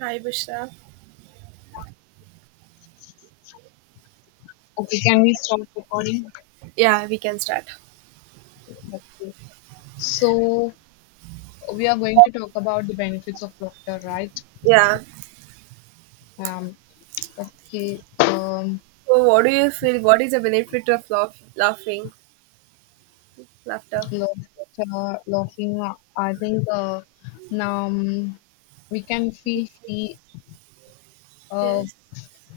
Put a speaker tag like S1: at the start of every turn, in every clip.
S1: Hi, Bushra.
S2: Okay, can we stop recording?
S1: Yeah, we can start.
S2: Okay. So we are going to talk about the benefits of laughter, right?
S1: Yeah.
S2: Um, okay. Um,
S1: So, what do you feel? What is the benefit of laughing, laughter?
S2: laughter, laughing. I think now we can feel free. Uh,
S1: Yes.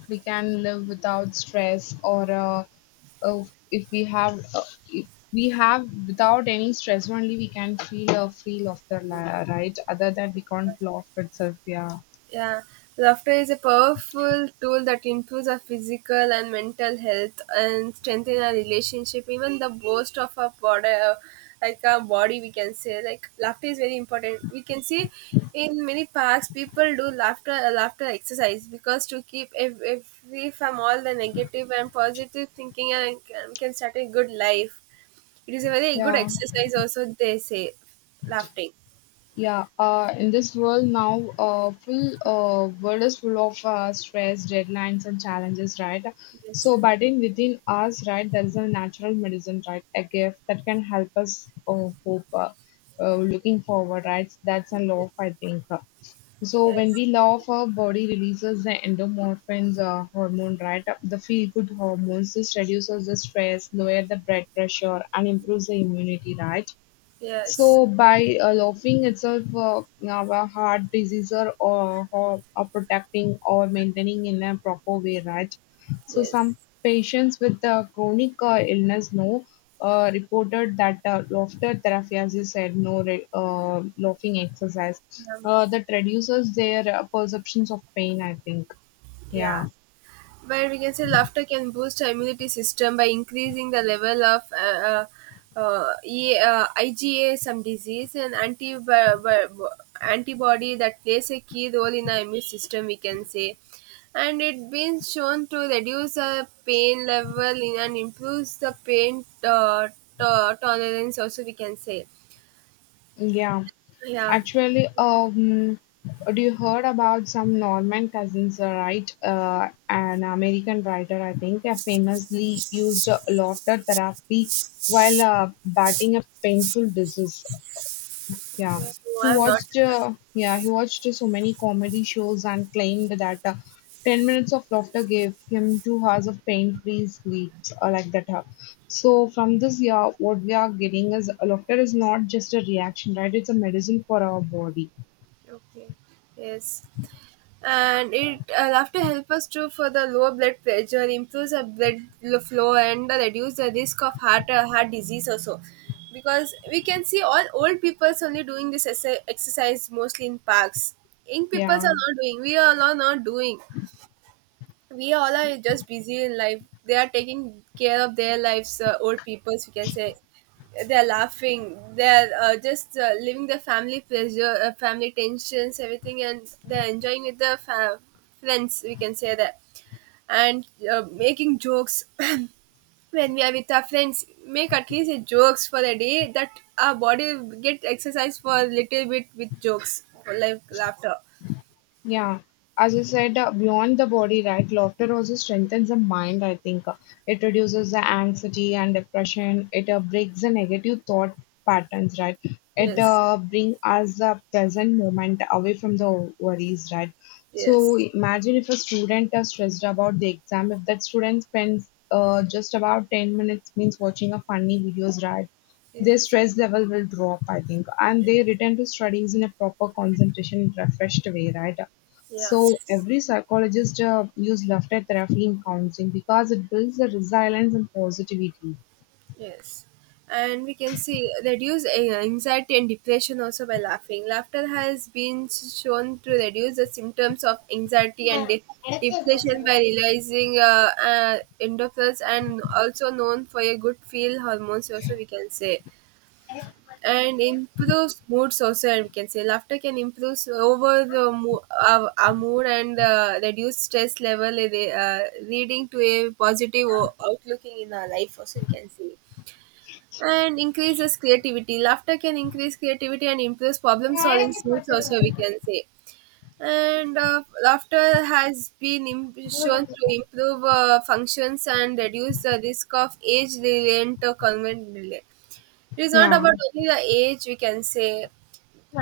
S2: we can live without stress, or uh, if we have, uh, if we have without any stress only, we can feel a free laughter, right? Other than we can't laugh itself. Yeah.
S1: Yeah, laughter is a powerful tool that improves our physical and mental health and strengthen our relationship. Even the boast of our body, like our body, we can say like laughter is very important. We can see in many parks people do laughter laughter exercise because to keep free from all the negative and positive thinking and can start a good life. It is a very good
S2: Yeah.
S1: exercise. Also, they say, laughing.
S2: Yeah, in this world now, full world is full of stress, deadlines, and challenges, right?
S1: Yes.
S2: So, but in within us, right, there is a natural medicine, right, a gift that can help us hope, looking forward, right? That's a love, I think. So, when
S1: Yes.
S2: we laugh, our body releases the endorphins hormone, right? The feel-good hormones. This reduces the stress, lower the blood pressure, and improves the immunity, right?
S1: Yes.
S2: So by loafing itself, our heart disease are, or are protecting or maintaining in a proper way, right? So
S1: Yes.
S2: some patients with chronic illness no reported that laughter therapy, as you said, no re- laughing exercise
S1: Um,
S2: that reduces their perceptions of pain. I think,
S1: yeah.
S2: yeah,
S1: But we can say laughter can boost our immunity system by increasing the level of IgA, some disease, and uh, uh, antibody that plays a key role in our immune system, we can say. And it been shown to reduce the pain level in and improves the pain tolerance, also, we can say.
S2: yeah.
S1: Yeah.
S2: Actually, do you heard about some Norman Cousins, right? An American writer, I think, famously used a laughter therapy while battling a painful disease. Yeah,
S1: So, I've not.
S2: yeah, he watched so many comedy shows and claimed that 10 minutes of laughter gave him 2 hours of pain-free sleep, or like that. So from this yeah, what we are getting is laughter is not just a reaction, right? It's a medicine for our body.
S1: Okay. Yes. And it laughter help us to for the lower blood pressure, improves the flow, and reduce the risk of heart disease also. Because we can see all old people only doing this exercise mostly in parks. Young people are
S2: Yeah,
S1: not doing. We are all not doing, we all are just busy in life, they are taking care of their lives, old peoples we can say they're laughing, they're just living the family pleasure, family tensions, everything, and they're enjoying with the friends, we can say that, and making jokes when we are with our friends, make at least a jokes for a day, that our body get exercise for a little bit with jokes for like laughter.
S2: yeah. As I said, beyond the body, right? Laughter also strengthens the mind, I think. It reduces the anxiety and depression. It breaks the negative thought patterns, right? It
S1: Yes.
S2: uh, brings us the present moment away from the worries, right? So
S1: Yes.
S2: imagine if a student is stressed about the exam, if that student spends just about 10 minutes means watching a funny videos, right? Their
S1: Yes.
S2: stress level will drop, I think, and they return to studies in a proper concentration and refreshed way, right? So
S1: Yes. Yeah.
S2: every psychologist use laughter therapy in counseling because it builds the resilience and positivity.
S1: Yes. And we can see reduce anxiety and depression also by laughing. Laughter has been shown to reduce the symptoms of anxiety and depression by releasing endorphins and also known for a good feel hormones, also we can say, and improves moods also, and we can say laughter can improve s- over the mo- our mood and reduce stress level, leading to a positive outlooking in our life also, we can see, and increases creativity. Laughter can increase creativity and improves problem solving skills, also, we can say. And laughter has been shown to improve functions and reduce the risk of age related or convent delay. It is not
S2: Yeah.
S1: about only the age, we can say.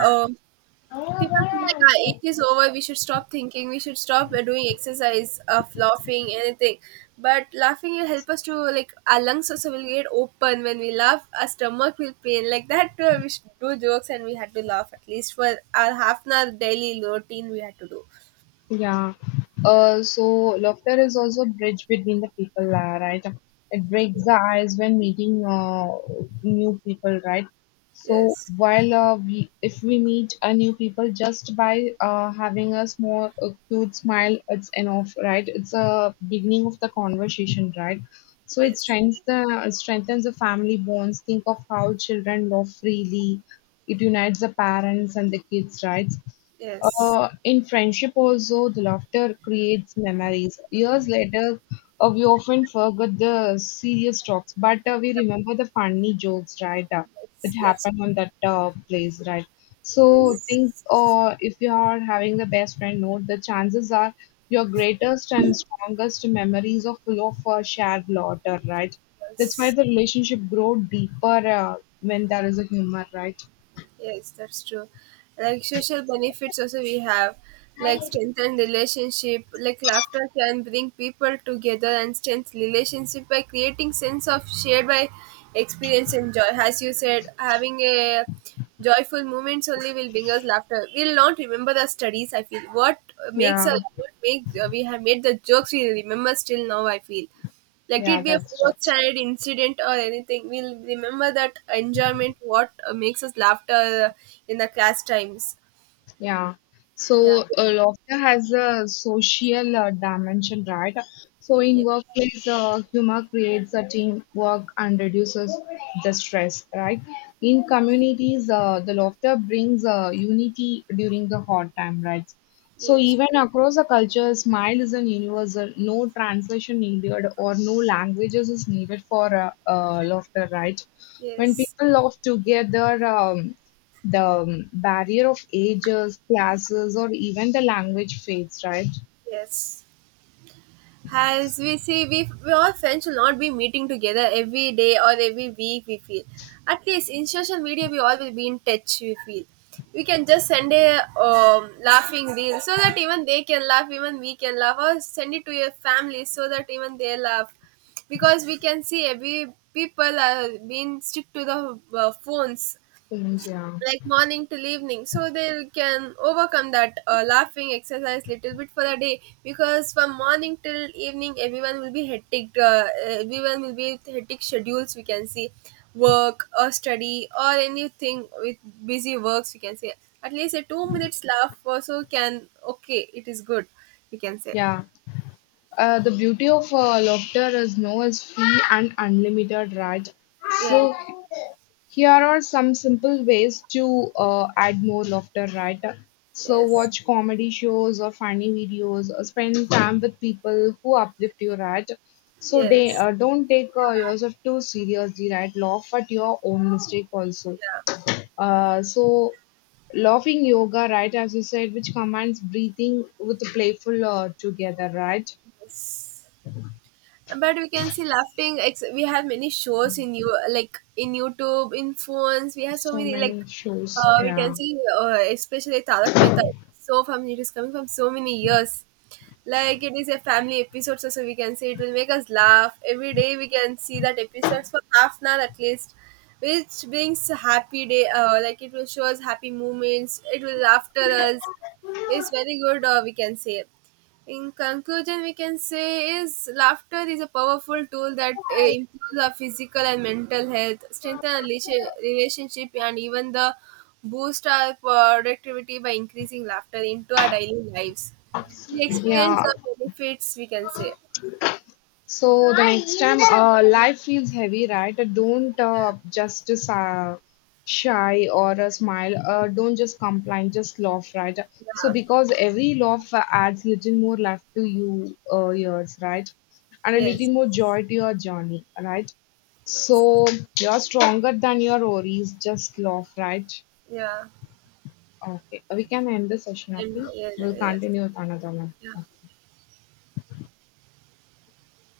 S1: Um, people feel like our age is over, we should stop thinking, we should stop doing exercise of laughing anything, but laughing will help us to, like, our lungs also will get open, when we laugh our stomach will pain like that, we should do jokes and we had to laugh at least for our half an hour daily routine we had to do.
S2: Yeah. So laughter is also a bridge between the people, right? It breaks the ice when meeting new people, right? So
S1: Yes.
S2: while if we meet a new people just by having a small a cute smile, it's enough, right? It's a beginning of the conversation, right? So it
S1: Yes.
S2: strengthens the family bonds. Think of how children love freely. It unites the parents and the kids, right?
S1: Yes.
S2: In friendship also, the laughter creates memories. Years later, we often forget the serious talks, but we remember the funny jokes, right?
S1: that's,
S2: That
S1: that's
S2: happened
S1: true.
S2: on that place, right? So think,
S1: Yes.
S2: if you are having the best friend, note the chances are your greatest and strongest memories are full of shared laughter, right? That's why
S1: Yes.
S2: the relationship grow deeper uh, when there is a humor, right?
S1: Yes, that's true. Like social benefits also we have, like strengthen relationship. Like laughter can bring people together and strengthen relationship by creating sense of shared by experience and joy. As you said, having a joyful moments only will bring us laughter. We'll not remember the studies. I feel what makes us,
S2: Yeah,
S1: what makes, we have made the jokes we remember still now, I feel. Let it
S2: yeah,
S1: be a
S2: that's
S1: fourth
S2: right.
S1: standard incident or anything, we'll remember that enjoyment what makes us laughter in the class times.
S2: Yeah.
S1: Yeah,
S2: So laughter has a social dimension, right? So in
S1: yeah.
S2: workplace, humor creates a teamwork and reduces the stress, right? In communities, the laughter brings unity during the hard time, right? So
S1: Yes.
S2: even across the culture, smile is a universal. No translation needed or no languages is needed for laughter, right? When
S1: Yes.
S2: people laugh together, the barrier of ages, classes, or even the language fades, right?
S1: Yes. As we see, we all friends will not be meeting together every day or every week, we feel. At least in social media, we all will be in touch, we feel. We can just send a laughing reel so that even they can laugh, even we can laugh, or send it to your family so that even they laugh. Because we can see every people are being stick to the phones
S2: Things, yeah.
S1: like morning till evening, so they can overcome that laughing exercise little bit for a day, because from morning till evening everyone will be hectic, everyone will be with hectic schedules, we can see, work or study or anything with busy works, we can say, at least a 2 minutes laugh also can, okay, it is good, we can say.
S2: Yeah. The beauty of laughter is no is free and unlimited, right? So
S1: Yes,
S2: here are some simple ways to add more laughter, right? So
S1: yes.
S2: watch comedy shows or funny videos, or spend time with people who uplift you, right? So they
S1: Yes.
S2: don't take yourself too seriously, right? Laugh at your own mistake also.
S1: Yeah.
S2: So laughing yoga, right, as you said, which combines breathing with playful together, right?
S1: Yes. But we can see we have many shows in you, like in youtube in phones, we have so
S2: So
S1: many, like
S2: many shows.
S1: we can
S2: Yeah.
S1: see especially tarak mehta is so family, it is coming from so many years, like it is a family episode, so we can say it will make us laugh every day, we can see that episodes for half an hour at least, which brings a happy day, like it will show us happy moments, it will laughter us, it's very good, we can say. In conclusion, we can say is laughter is a powerful tool that improves our physical and mental health, strengthen our relationship, and even the boost our productivity by increasing laughter into our daily lives. We experience
S2: Yeah.
S1: the benefits. We can say,
S2: So the next time, life feels heavy, right? Don't just shy or smile. Don't just complain, just laugh, right? So
S1: yeah,
S2: because every laugh adds little more life to yours, right? And a
S1: yes,
S2: little more joy to your journey, right?
S1: yes,
S2: So you're stronger than your worries. Just laugh, right?
S1: yeah,
S2: Okay, we can end the session. Okay,
S1: and yeah,
S2: we'll
S1: yes,
S2: continue with another one.
S1: yeah.
S2: Okay.